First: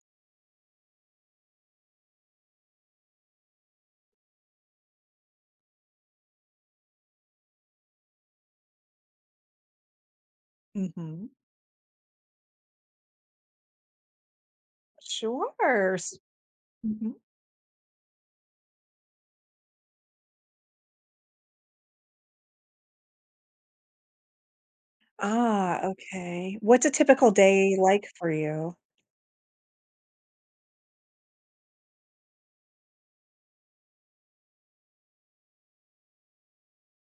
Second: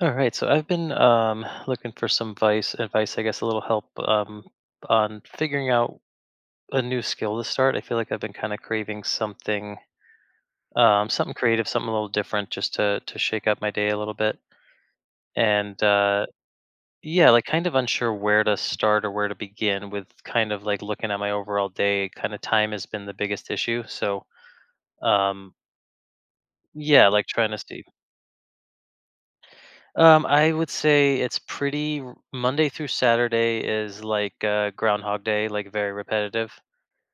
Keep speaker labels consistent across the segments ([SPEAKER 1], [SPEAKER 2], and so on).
[SPEAKER 1] All right, so I've been looking for some advice, I guess, a little help on figuring out a new skill to start. I feel like I've been kind of craving something,
[SPEAKER 2] Mhm.
[SPEAKER 1] something creative, something a little different, just to shake up my day a little bit. And
[SPEAKER 2] Sure. S Mhm.
[SPEAKER 1] yeah, like kind of unsure where to start or where to begin with. Kind of like looking at my overall day, kind of time has been the biggest issue. So um,
[SPEAKER 2] Ah, okay. What's a
[SPEAKER 1] yeah, like
[SPEAKER 2] typical
[SPEAKER 1] trying to
[SPEAKER 2] day
[SPEAKER 1] see.
[SPEAKER 2] like for you?
[SPEAKER 1] I would say it's pretty Monday through Saturday is like Groundhog Day, like very repetitive.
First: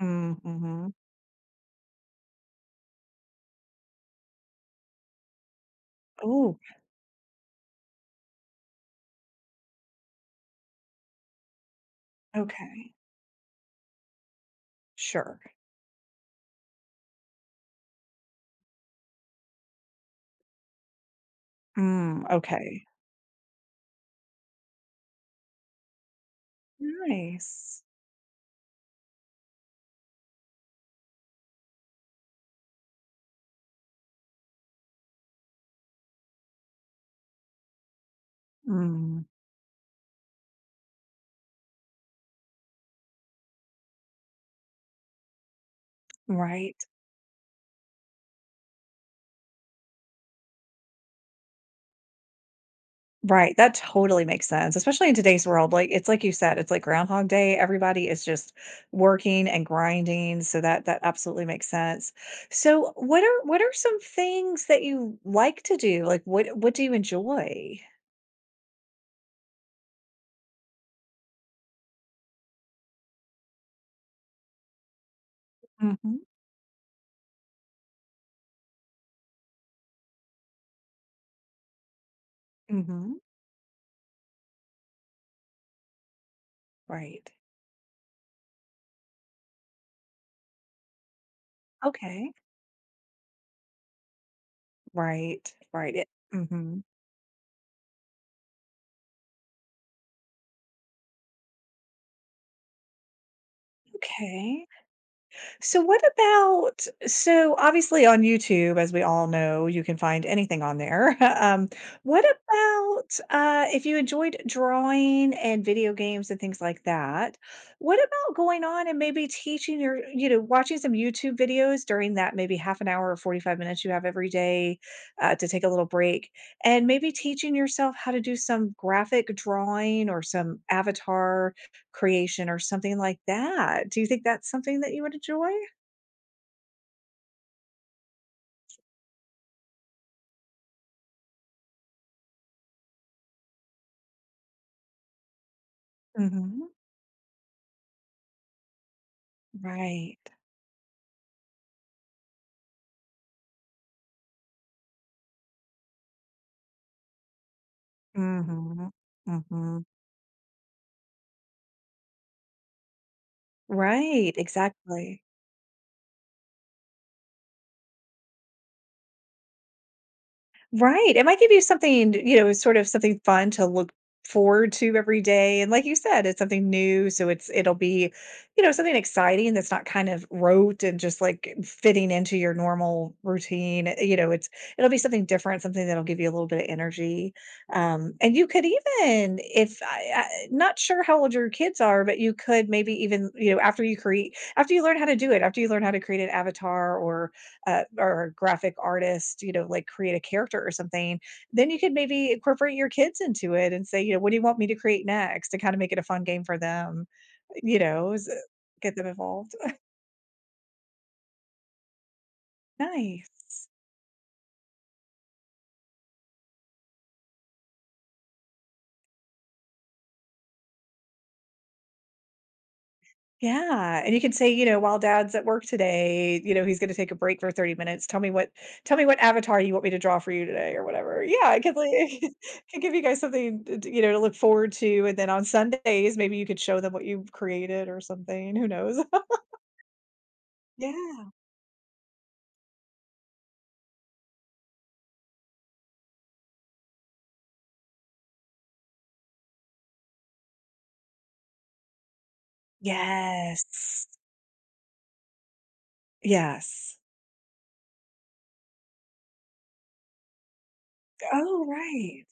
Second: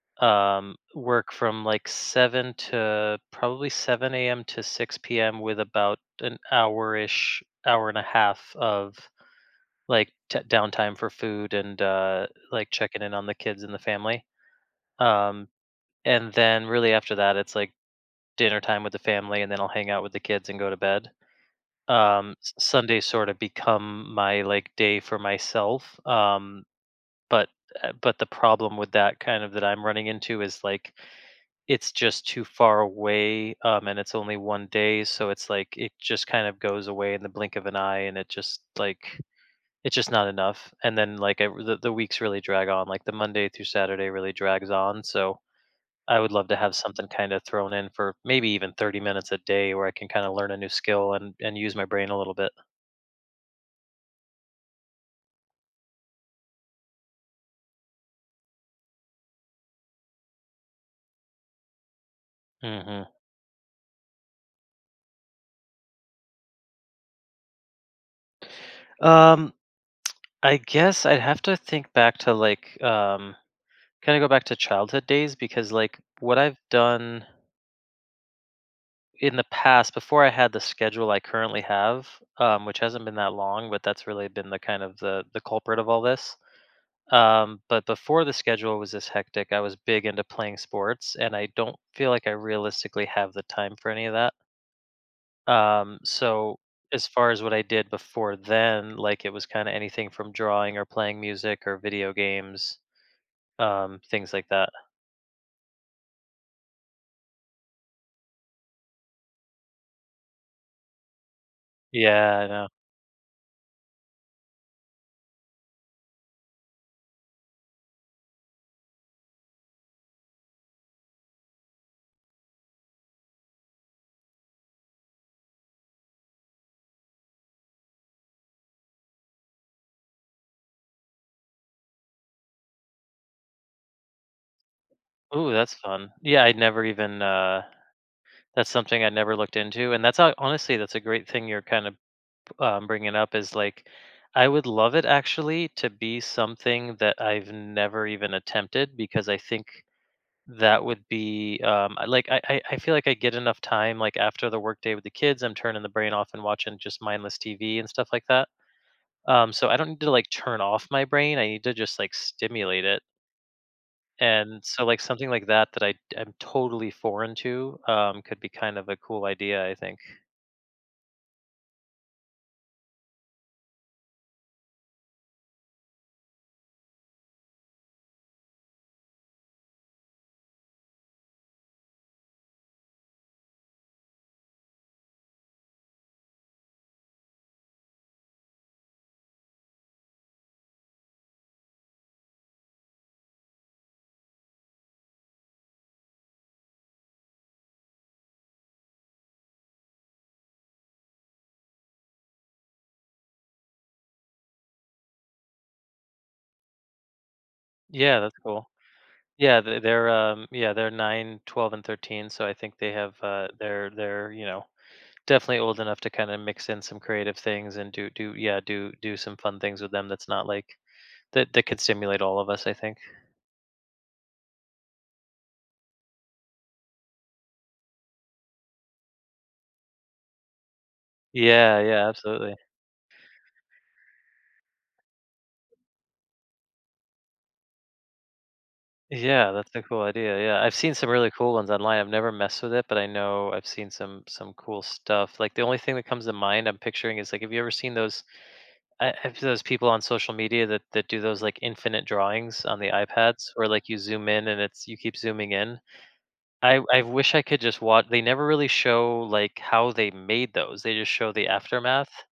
[SPEAKER 2] Mm, mhm.
[SPEAKER 1] Work from like seven to probably 7 a.m. to 6 p.m. with about an
[SPEAKER 2] Ooh,
[SPEAKER 1] hour-ish, hour and a half of like downtime for food and like
[SPEAKER 2] okay.
[SPEAKER 1] checking in on the kids and the family.
[SPEAKER 2] Sure.
[SPEAKER 1] Um, and then really after that, it's like dinner time with the family, and then I'll hang out with the kids and go to bed.
[SPEAKER 2] Mm.
[SPEAKER 1] um s-
[SPEAKER 2] Okay.
[SPEAKER 1] sunday sort of become my like day for myself. um but
[SPEAKER 2] Nice.
[SPEAKER 1] uh, but the problem with that kind of that I'm running into is, like, it's just too far away, and it's only one day, so it's like it just kind of goes away in the blink of an eye, and it just like
[SPEAKER 2] Mm.
[SPEAKER 1] it's just not enough. And then, like, the weeks really drag on, like the Monday through Saturday really drags on. So I would love to have
[SPEAKER 2] Right.
[SPEAKER 1] something kind of thrown in for maybe even 30 minutes a day, where I can kind of learn a new skill and use my brain a little bit.
[SPEAKER 2] Right, that totally makes sense. Especially in today's world, like, it's like you said, it's like Groundhog Day, everybody is just working and grinding, so that absolutely makes sense. So,
[SPEAKER 1] hmm
[SPEAKER 2] what are some things that you like to do? Like, what do you enjoy?
[SPEAKER 1] Um, I guess I'd have to think back to, like, kind of go back to childhood days, because, like,
[SPEAKER 2] Mhm.
[SPEAKER 1] what I've done in the past before I had the schedule I currently have, which hasn't been
[SPEAKER 2] Mhm.
[SPEAKER 1] that long, but that's really been the kind of the culprit of all this.
[SPEAKER 2] Right.
[SPEAKER 1] But before the schedule was this hectic, I was big into playing sports, and I don't feel like I
[SPEAKER 2] Okay.
[SPEAKER 1] realistically have the time for any of that.
[SPEAKER 2] Right. Right.
[SPEAKER 1] Um,
[SPEAKER 2] It,
[SPEAKER 1] so
[SPEAKER 2] mhm.
[SPEAKER 1] as far as what I did before then, like, it was kind of anything from drawing or playing music or video games. Things like
[SPEAKER 2] Okay.
[SPEAKER 1] that.
[SPEAKER 2] So what about, so obviously on YouTube, as we all know, you can find anything on there. Um, what
[SPEAKER 1] Yeah, I know.
[SPEAKER 2] about uh, if you enjoyed drawing and video games and things like that? What about going on and maybe teaching your, you know, watching some YouTube videos during that maybe half an hour or 45 minutes you have every day to take a little break and maybe teaching yourself how to do some graphic drawing or some avatar creation or something like that? Do you think that's something that you would enjoy?
[SPEAKER 1] Ooh, that's fun. Yeah, I'd never even, that's something I never looked into, and that's ho honestly, that's a great thing you're kind of, bringing up is, like, I would love it actually to be
[SPEAKER 2] Mhm.
[SPEAKER 1] something that I've never even attempted, because I think
[SPEAKER 2] Right.
[SPEAKER 1] that would be, I feel like I get enough time, like, after the workday with the kids, I'm turning the brain off and watching just mindless TV and stuff like that.
[SPEAKER 2] Mhm.
[SPEAKER 1] So I
[SPEAKER 2] Mhm.
[SPEAKER 1] don't need to, like, turn off my brain, I need to just, like, stimulate it.
[SPEAKER 2] Right,
[SPEAKER 1] And so, like,
[SPEAKER 2] exactly.
[SPEAKER 1] something like that that I am totally foreign to, could be kind of a cool idea, I think.
[SPEAKER 2] Right, it might give you something, you know, sort of something fun to look forward to every day, and like you said, it's something new, so it's it'll be, you know, something exciting that's not kind of rote and just, like, fitting into your normal routine. Eh, you know, it's it'll be something different, something that'll give you a little bit of energy. And you could even, if I not sure how old your kids are, but you could maybe even, you know, after you create, after you learn how to do it, after you learn how to create an avatar or a graphic artist, you know, like create a character or something, then you could maybe incorporate your kids into it and say, you know, what do you want me to create next, to kind of make it a fun game for them, you know,
[SPEAKER 1] Yeah, that's cool.
[SPEAKER 2] get them involved.
[SPEAKER 1] Yeah, they're 9, 12, and 13, so I think they have,
[SPEAKER 2] Nice.
[SPEAKER 1] definitely old enough to kinda mix in some creative things and do do yeah, do do some fun things with them that's not, like, that could stimulate all of us, I think.
[SPEAKER 2] Yeah. And you can say, you know, while dad's at work today, you know, he's going to take a break for 30 minutes. Tell me what avatar you want me to draw for you today or whatever. Yeah. It could,
[SPEAKER 1] Yeah,
[SPEAKER 2] like,
[SPEAKER 1] yeah,
[SPEAKER 2] it
[SPEAKER 1] absolutely.
[SPEAKER 2] could give you guys something, to you know, to look forward to. And then on Sundays, maybe you could show them what you've created or something. Who knows?
[SPEAKER 1] Yeah, that's a cool idea. Yeah, I've seen some really
[SPEAKER 2] Yeah.
[SPEAKER 1] cool ones online. I've never messed with it, but I know I've seen some cool stuff. Like, the only thing that comes to mind I'm picturing is, like, have you ever seen those? Have those people on social media that do those, like, infinite drawings on the iPads, where, like, you
[SPEAKER 2] Yes.
[SPEAKER 1] zoom in and it's you keep zooming in? I
[SPEAKER 2] Yes.
[SPEAKER 1] I wish I could just watch. They never really show, like, how they made those. They just show the
[SPEAKER 2] Oh,
[SPEAKER 1] aftermath.
[SPEAKER 2] right.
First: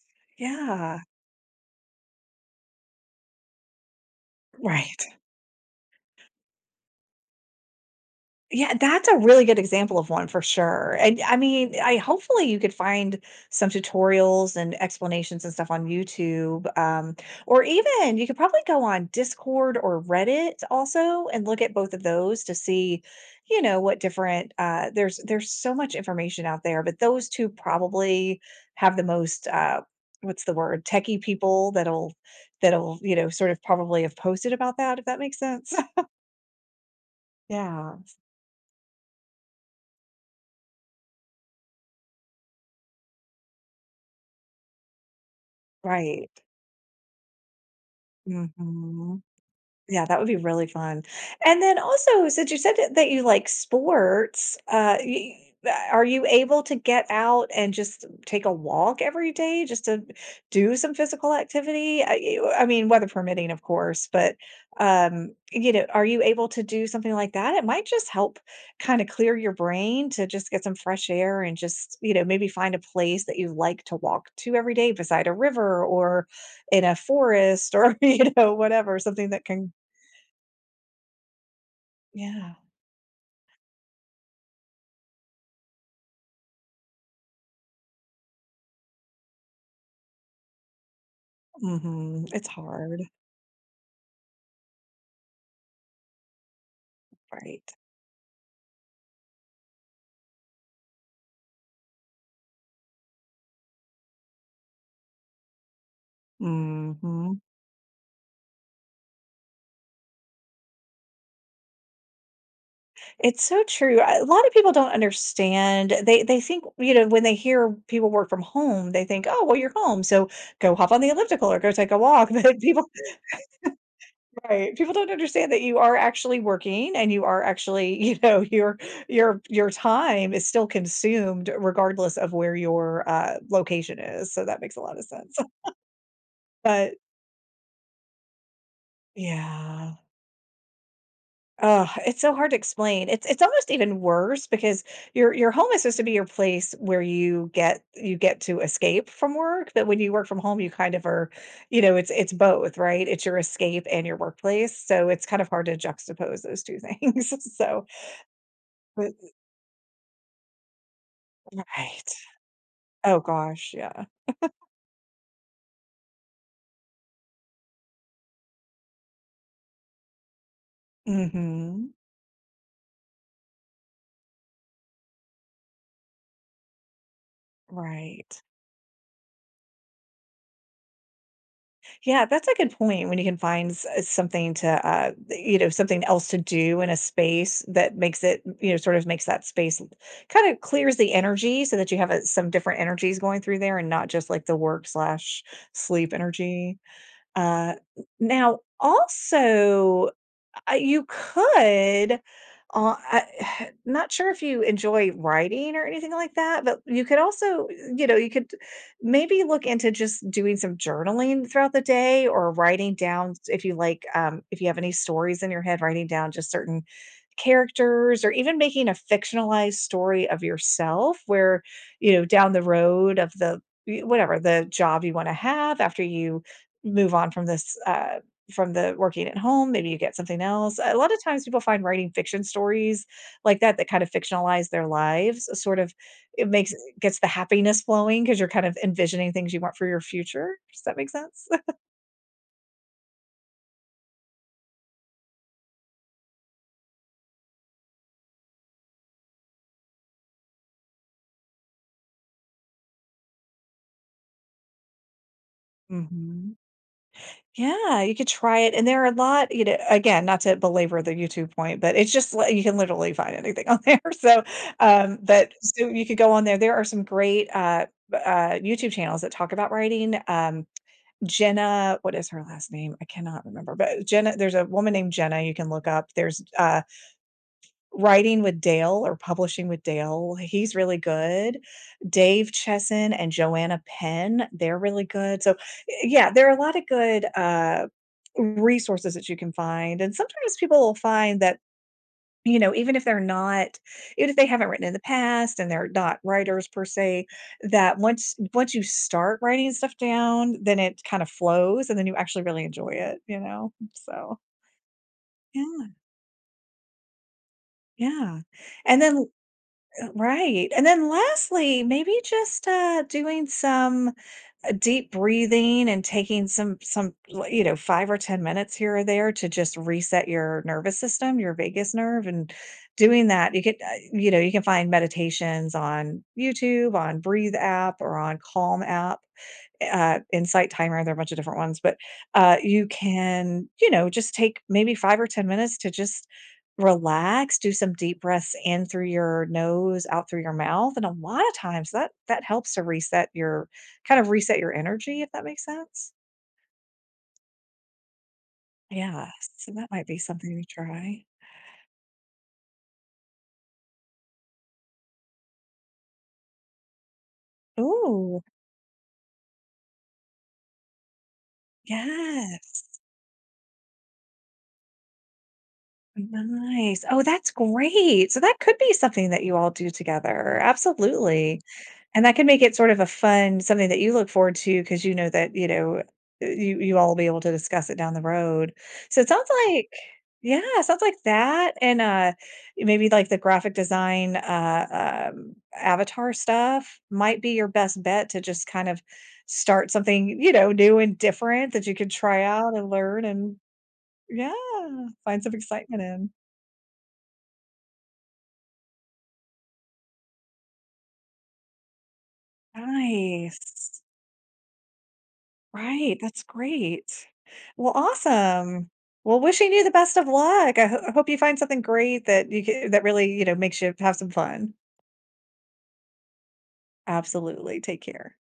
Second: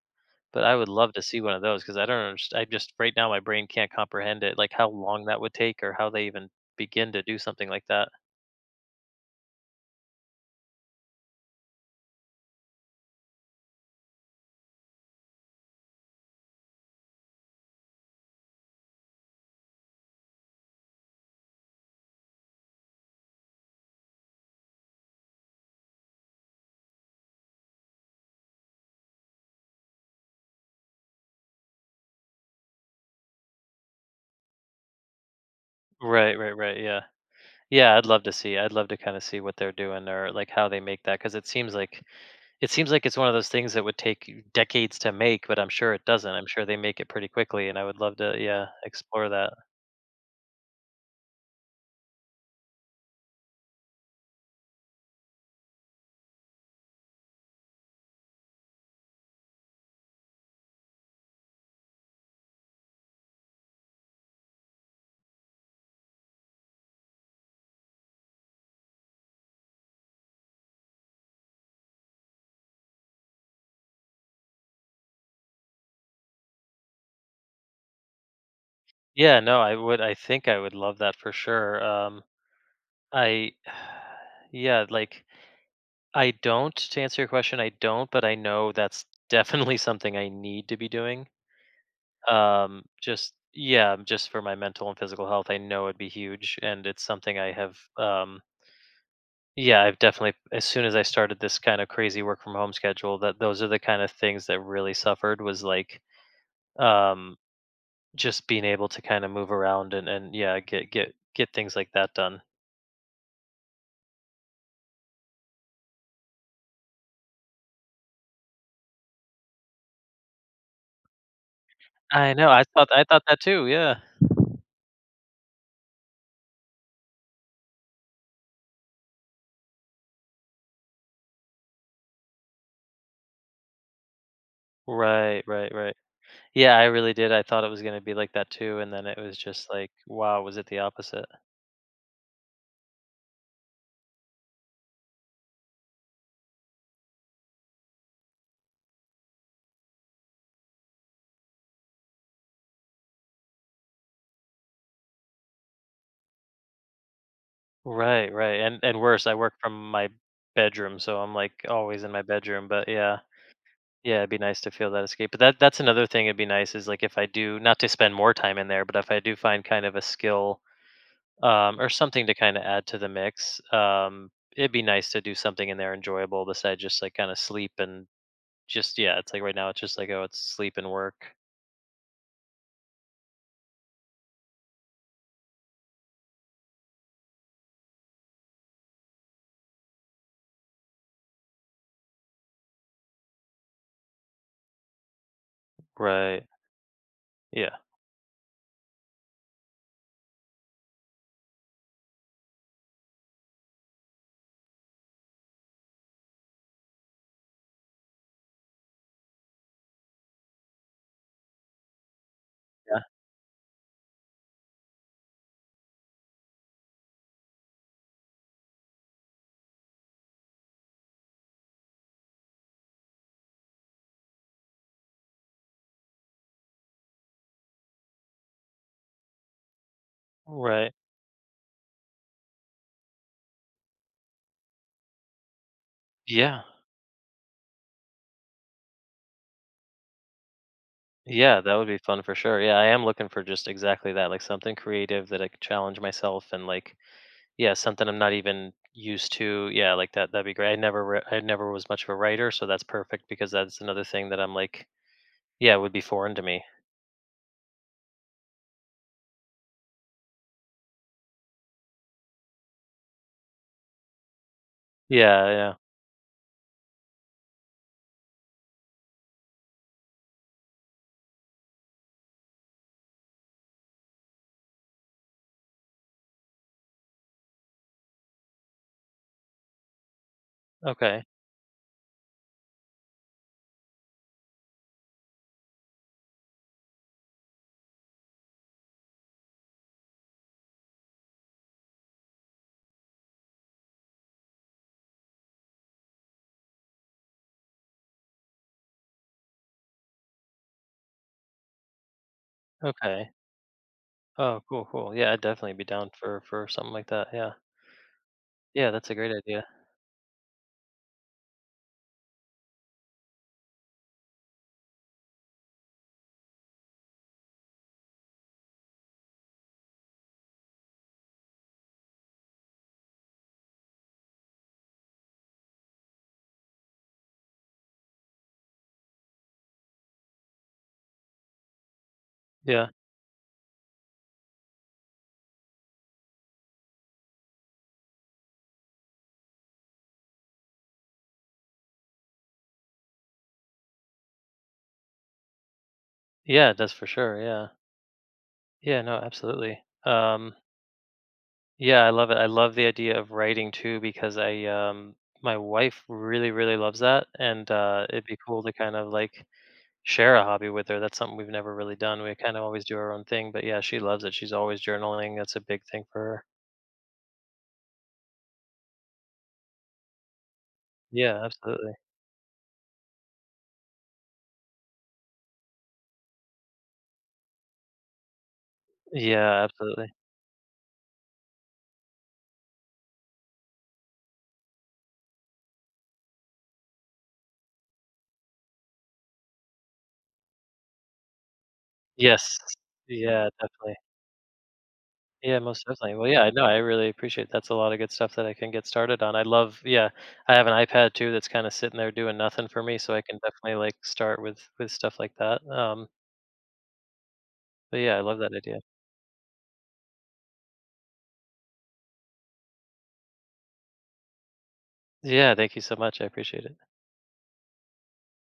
[SPEAKER 1] But I would
[SPEAKER 2] Yeah.
[SPEAKER 1] love to see one of those because I don't underst, I just right now, my brain can't comprehend it, like, how
[SPEAKER 2] Right.
[SPEAKER 1] long that would take, or how they even begin to do something like that.
[SPEAKER 2] Yeah, that's a really good example of one for sure, and I mean, I hopefully you could find some tutorials and explanations and stuff on YouTube. Or even you could probably go on Discord or Reddit also and look at both of those to see, you know, what different, there's so much information out there, but those 2 probably have the most, what's the word, techie people that'll, you know, sort of probably have posted about that, if that makes sense.
[SPEAKER 1] Right, right, right, yeah.
[SPEAKER 2] Yeah,
[SPEAKER 1] Yeah, I'd love to kinda see what they're doing, or, like, how they make that. Because it seems like it's one of those things that would take you decades to make, but I'm sure it
[SPEAKER 2] right.
[SPEAKER 1] doesn't. I'm sure they make it pretty quickly, and I would love to, yeah,
[SPEAKER 2] Mhm.
[SPEAKER 1] explore that.
[SPEAKER 2] Yeah, that would be really fun. And then also, since you said that you like sports, y uh, are you able to get out and just take a walk every day just to do some physical activity? I mean, weather permitting, of course, but, you know, are you able to do something like that? It might just help kinda clear your brain to just get some fresh air and just, you know, maybe find a place that you like to walk to every day beside a river or in a forest, or, you know, whatever, something
[SPEAKER 1] Yeah,
[SPEAKER 2] that
[SPEAKER 1] no,
[SPEAKER 2] can
[SPEAKER 1] I think I would love that for sure.
[SPEAKER 2] yeah.
[SPEAKER 1] I yeah, like, I don't. To answer your question, I don't, but I know that's definitely something I need to be doing.
[SPEAKER 2] Mhm. It's hard,
[SPEAKER 1] Just, yeah, just for my mental and physical health, I know it'd be huge, and it's something I
[SPEAKER 2] right.
[SPEAKER 1] have. Yeah, I've definitely as soon as I started this kind of crazy work from home schedule, that those are the kind of things that really suffered was, like, um,
[SPEAKER 2] Mhm.
[SPEAKER 1] just being able to kind of move around and yeah, get things like that done.
[SPEAKER 2] It's so true. I, a lot of people don't understand. They think, you know, when they hear people work from home, they think, "Oh, well, you're home, so go hop on the elliptical or go take a walk."
[SPEAKER 1] I know.
[SPEAKER 2] But
[SPEAKER 1] I
[SPEAKER 2] people
[SPEAKER 1] thought I thought that too. Yeah.
[SPEAKER 2] right, people don't understand that you are actually working and you are actually, you know, your time is still consumed regardless of where your, location is, so that makes a lot of sense.
[SPEAKER 1] Right. Right. Right. Yeah, I
[SPEAKER 2] But
[SPEAKER 1] really did. I thought it was gonna be like that too, and then it was just like,
[SPEAKER 2] yeah.
[SPEAKER 1] wow, was it the opposite?
[SPEAKER 2] Oh, it's so hard to explain. It's almost even worse because your home is supposed to be your place where you get to escape from work, but when you work from home, you kind of are, you know, it's both, right? It's your escape and your workplace. So it's kind of hard to juxtapose those two things. So
[SPEAKER 1] Right, right, and
[SPEAKER 2] but
[SPEAKER 1] worse, I work from my bedroom, so I'm, like, always in
[SPEAKER 2] right.
[SPEAKER 1] my bedroom. But yeah,
[SPEAKER 2] Oh gosh, yeah.
[SPEAKER 1] yeah, it'd be nice to feel that escape. But that's another thing. It'd be nice is, like, if I do not to spend more time in there, but if I do find kind of a skill, or
[SPEAKER 2] Hmm.
[SPEAKER 1] something to kind of add to the mix, it'd be nice to do something in there enjoyable besides just, like, kind of sleep and
[SPEAKER 2] Right.
[SPEAKER 1] just, yeah. It's like right now, it's just like, oh, it's sleep and work.
[SPEAKER 2] Yeah, that's a good point when you can find something to, you know, something else to do in a space that makes it, you know, sort of makes that space kind of clears the energy, so that you have a, some different energies going through there and not just like the work slash sleep
[SPEAKER 1] Right.
[SPEAKER 2] energy. Uh,
[SPEAKER 1] Yeah.
[SPEAKER 2] Now, also, you could, I not sure if you enjoy writing or anything like that, but you could also, you know, you could maybe look into just doing some journaling throughout the day, or writing
[SPEAKER 1] Yeah.
[SPEAKER 2] down if you like, if you have any stories in your head, writing down just certain characters, or even making a fictionalized story of yourself where, you know, down the road of the whatever the job you want to have after you move on from this from the working at home, maybe you get something else.
[SPEAKER 1] Right.
[SPEAKER 2] A lot of times people find writing fiction stories like that, that kind of fictionalize their lives, sort of it
[SPEAKER 1] Yeah.
[SPEAKER 2] makes, gets the happiness flowing, because you're kind of envisioning things you want for your future. Does that make sense?
[SPEAKER 1] Yeah, that would be fun for sure. Yeah, I am looking for just exactly that, like, something creative that I could challenge myself and, like, yeah, something I'm not even used to. Yeah, like that'd be great. I never was much of a writer, so that's perfect because that's another thing that I'm, like, yeah, would be foreign to
[SPEAKER 2] Mhm.
[SPEAKER 1] me.
[SPEAKER 2] Yeah, you could try it, and there are a lot, you know, again, not to belabor the YouTube point, but it's just like you can literally find anything on there, so,
[SPEAKER 1] Yeah,
[SPEAKER 2] but
[SPEAKER 1] yeah.
[SPEAKER 2] so you could go on there. There are some great, b YouTube channels that talk about writing. Jenna, what is her last name? I cannot remember, but Jenna, there's a woman named Jenna you can look up. There's, Writing with Dale or publishing with Dale, he's really
[SPEAKER 1] Okay.
[SPEAKER 2] good. Dave Chesson and Joanna Penn, they're really good. So, yeah, there are a lot of good, resources that you can find, and sometimes people will find that, you know, even if they're not, even if they haven't written in the past and they're not writers per se, that once you start writing stuff down, then it kind of flows, and then you actually really enjoy it,
[SPEAKER 1] Okay.
[SPEAKER 2] you know? So,
[SPEAKER 1] Oh, cool, cool. Yeah, I'd definitely be
[SPEAKER 2] yeah,
[SPEAKER 1] down for something like that. Yeah.
[SPEAKER 2] yeah.
[SPEAKER 1] Yeah,
[SPEAKER 2] And
[SPEAKER 1] that's a
[SPEAKER 2] then
[SPEAKER 1] great idea.
[SPEAKER 2] Right, and then lastly, maybe just, doing some, deep breathing and taking some, l you know, 5 or 10 minutes here or there to just reset your nervous system, your vagus nerve, and doing that, you could, you know, you can find meditations on YouTube, on Breathe app, or on Calm app, Insight Timer, there are a bunch of different ones, but, you
[SPEAKER 1] Yeah.
[SPEAKER 2] can, you know, just take maybe 5 or 10 minutes to just relax, do some deep breaths in through your nose, out through your mouth, and a lot of times that helps to reset your, kind of reset your energy, if that makes sense?
[SPEAKER 1] Yeah, that's for sure. Yeah. Yeah, no,
[SPEAKER 2] Yeah, so
[SPEAKER 1] absolutely.
[SPEAKER 2] that might be something to try.
[SPEAKER 1] Yeah, I love it. I love the idea of writing too, because I my wife really, really loves that, and it'd be
[SPEAKER 2] Oh,
[SPEAKER 1] cool to kind of, like, share a hobby with her. That's something we've never really done. We kind of always
[SPEAKER 2] yes.
[SPEAKER 1] do our own thing, but yeah, she loves it. She's always journaling. That's a big thing for her.
[SPEAKER 2] Nice. Oh, that's great. So that could be something that you all do together,
[SPEAKER 1] Yeah,
[SPEAKER 2] absolutely.
[SPEAKER 1] absolutely.
[SPEAKER 2] And that can make it sort of a fun, something that you look forward to because you know that, you know, you, you all will be able to discuss it down the road. So it sounds
[SPEAKER 1] Yeah,
[SPEAKER 2] like,
[SPEAKER 1] absolutely.
[SPEAKER 2] yeah, it sounds like that, and, maybe, like, the graphic design, avatar stuff might be your best bet to just kind of start something, you know, new and different that you can try
[SPEAKER 1] Yes.
[SPEAKER 2] out and learn,
[SPEAKER 1] Yeah,
[SPEAKER 2] and
[SPEAKER 1] definitely.
[SPEAKER 2] yeah, find some
[SPEAKER 1] Yeah, most
[SPEAKER 2] excitement
[SPEAKER 1] definitely. Well,
[SPEAKER 2] in.
[SPEAKER 1] yeah, I know. I really appreciate. That's a lot of good stuff that I can get started on. I love, yeah, I have an iPad too that's kind of sitting there doing nothing for me, so I can definitely, like,
[SPEAKER 2] Nice.
[SPEAKER 1] start with stuff like that.
[SPEAKER 2] Right, that's great. Well,
[SPEAKER 1] But yeah, I love that idea.
[SPEAKER 2] awesome. Well, wishing you the best of luck. I hope you find something great that you ca that really, you know, makes you have some fun.
[SPEAKER 1] Yeah, thank you so much. I appreciate it.
[SPEAKER 2] Absolutely. Take care.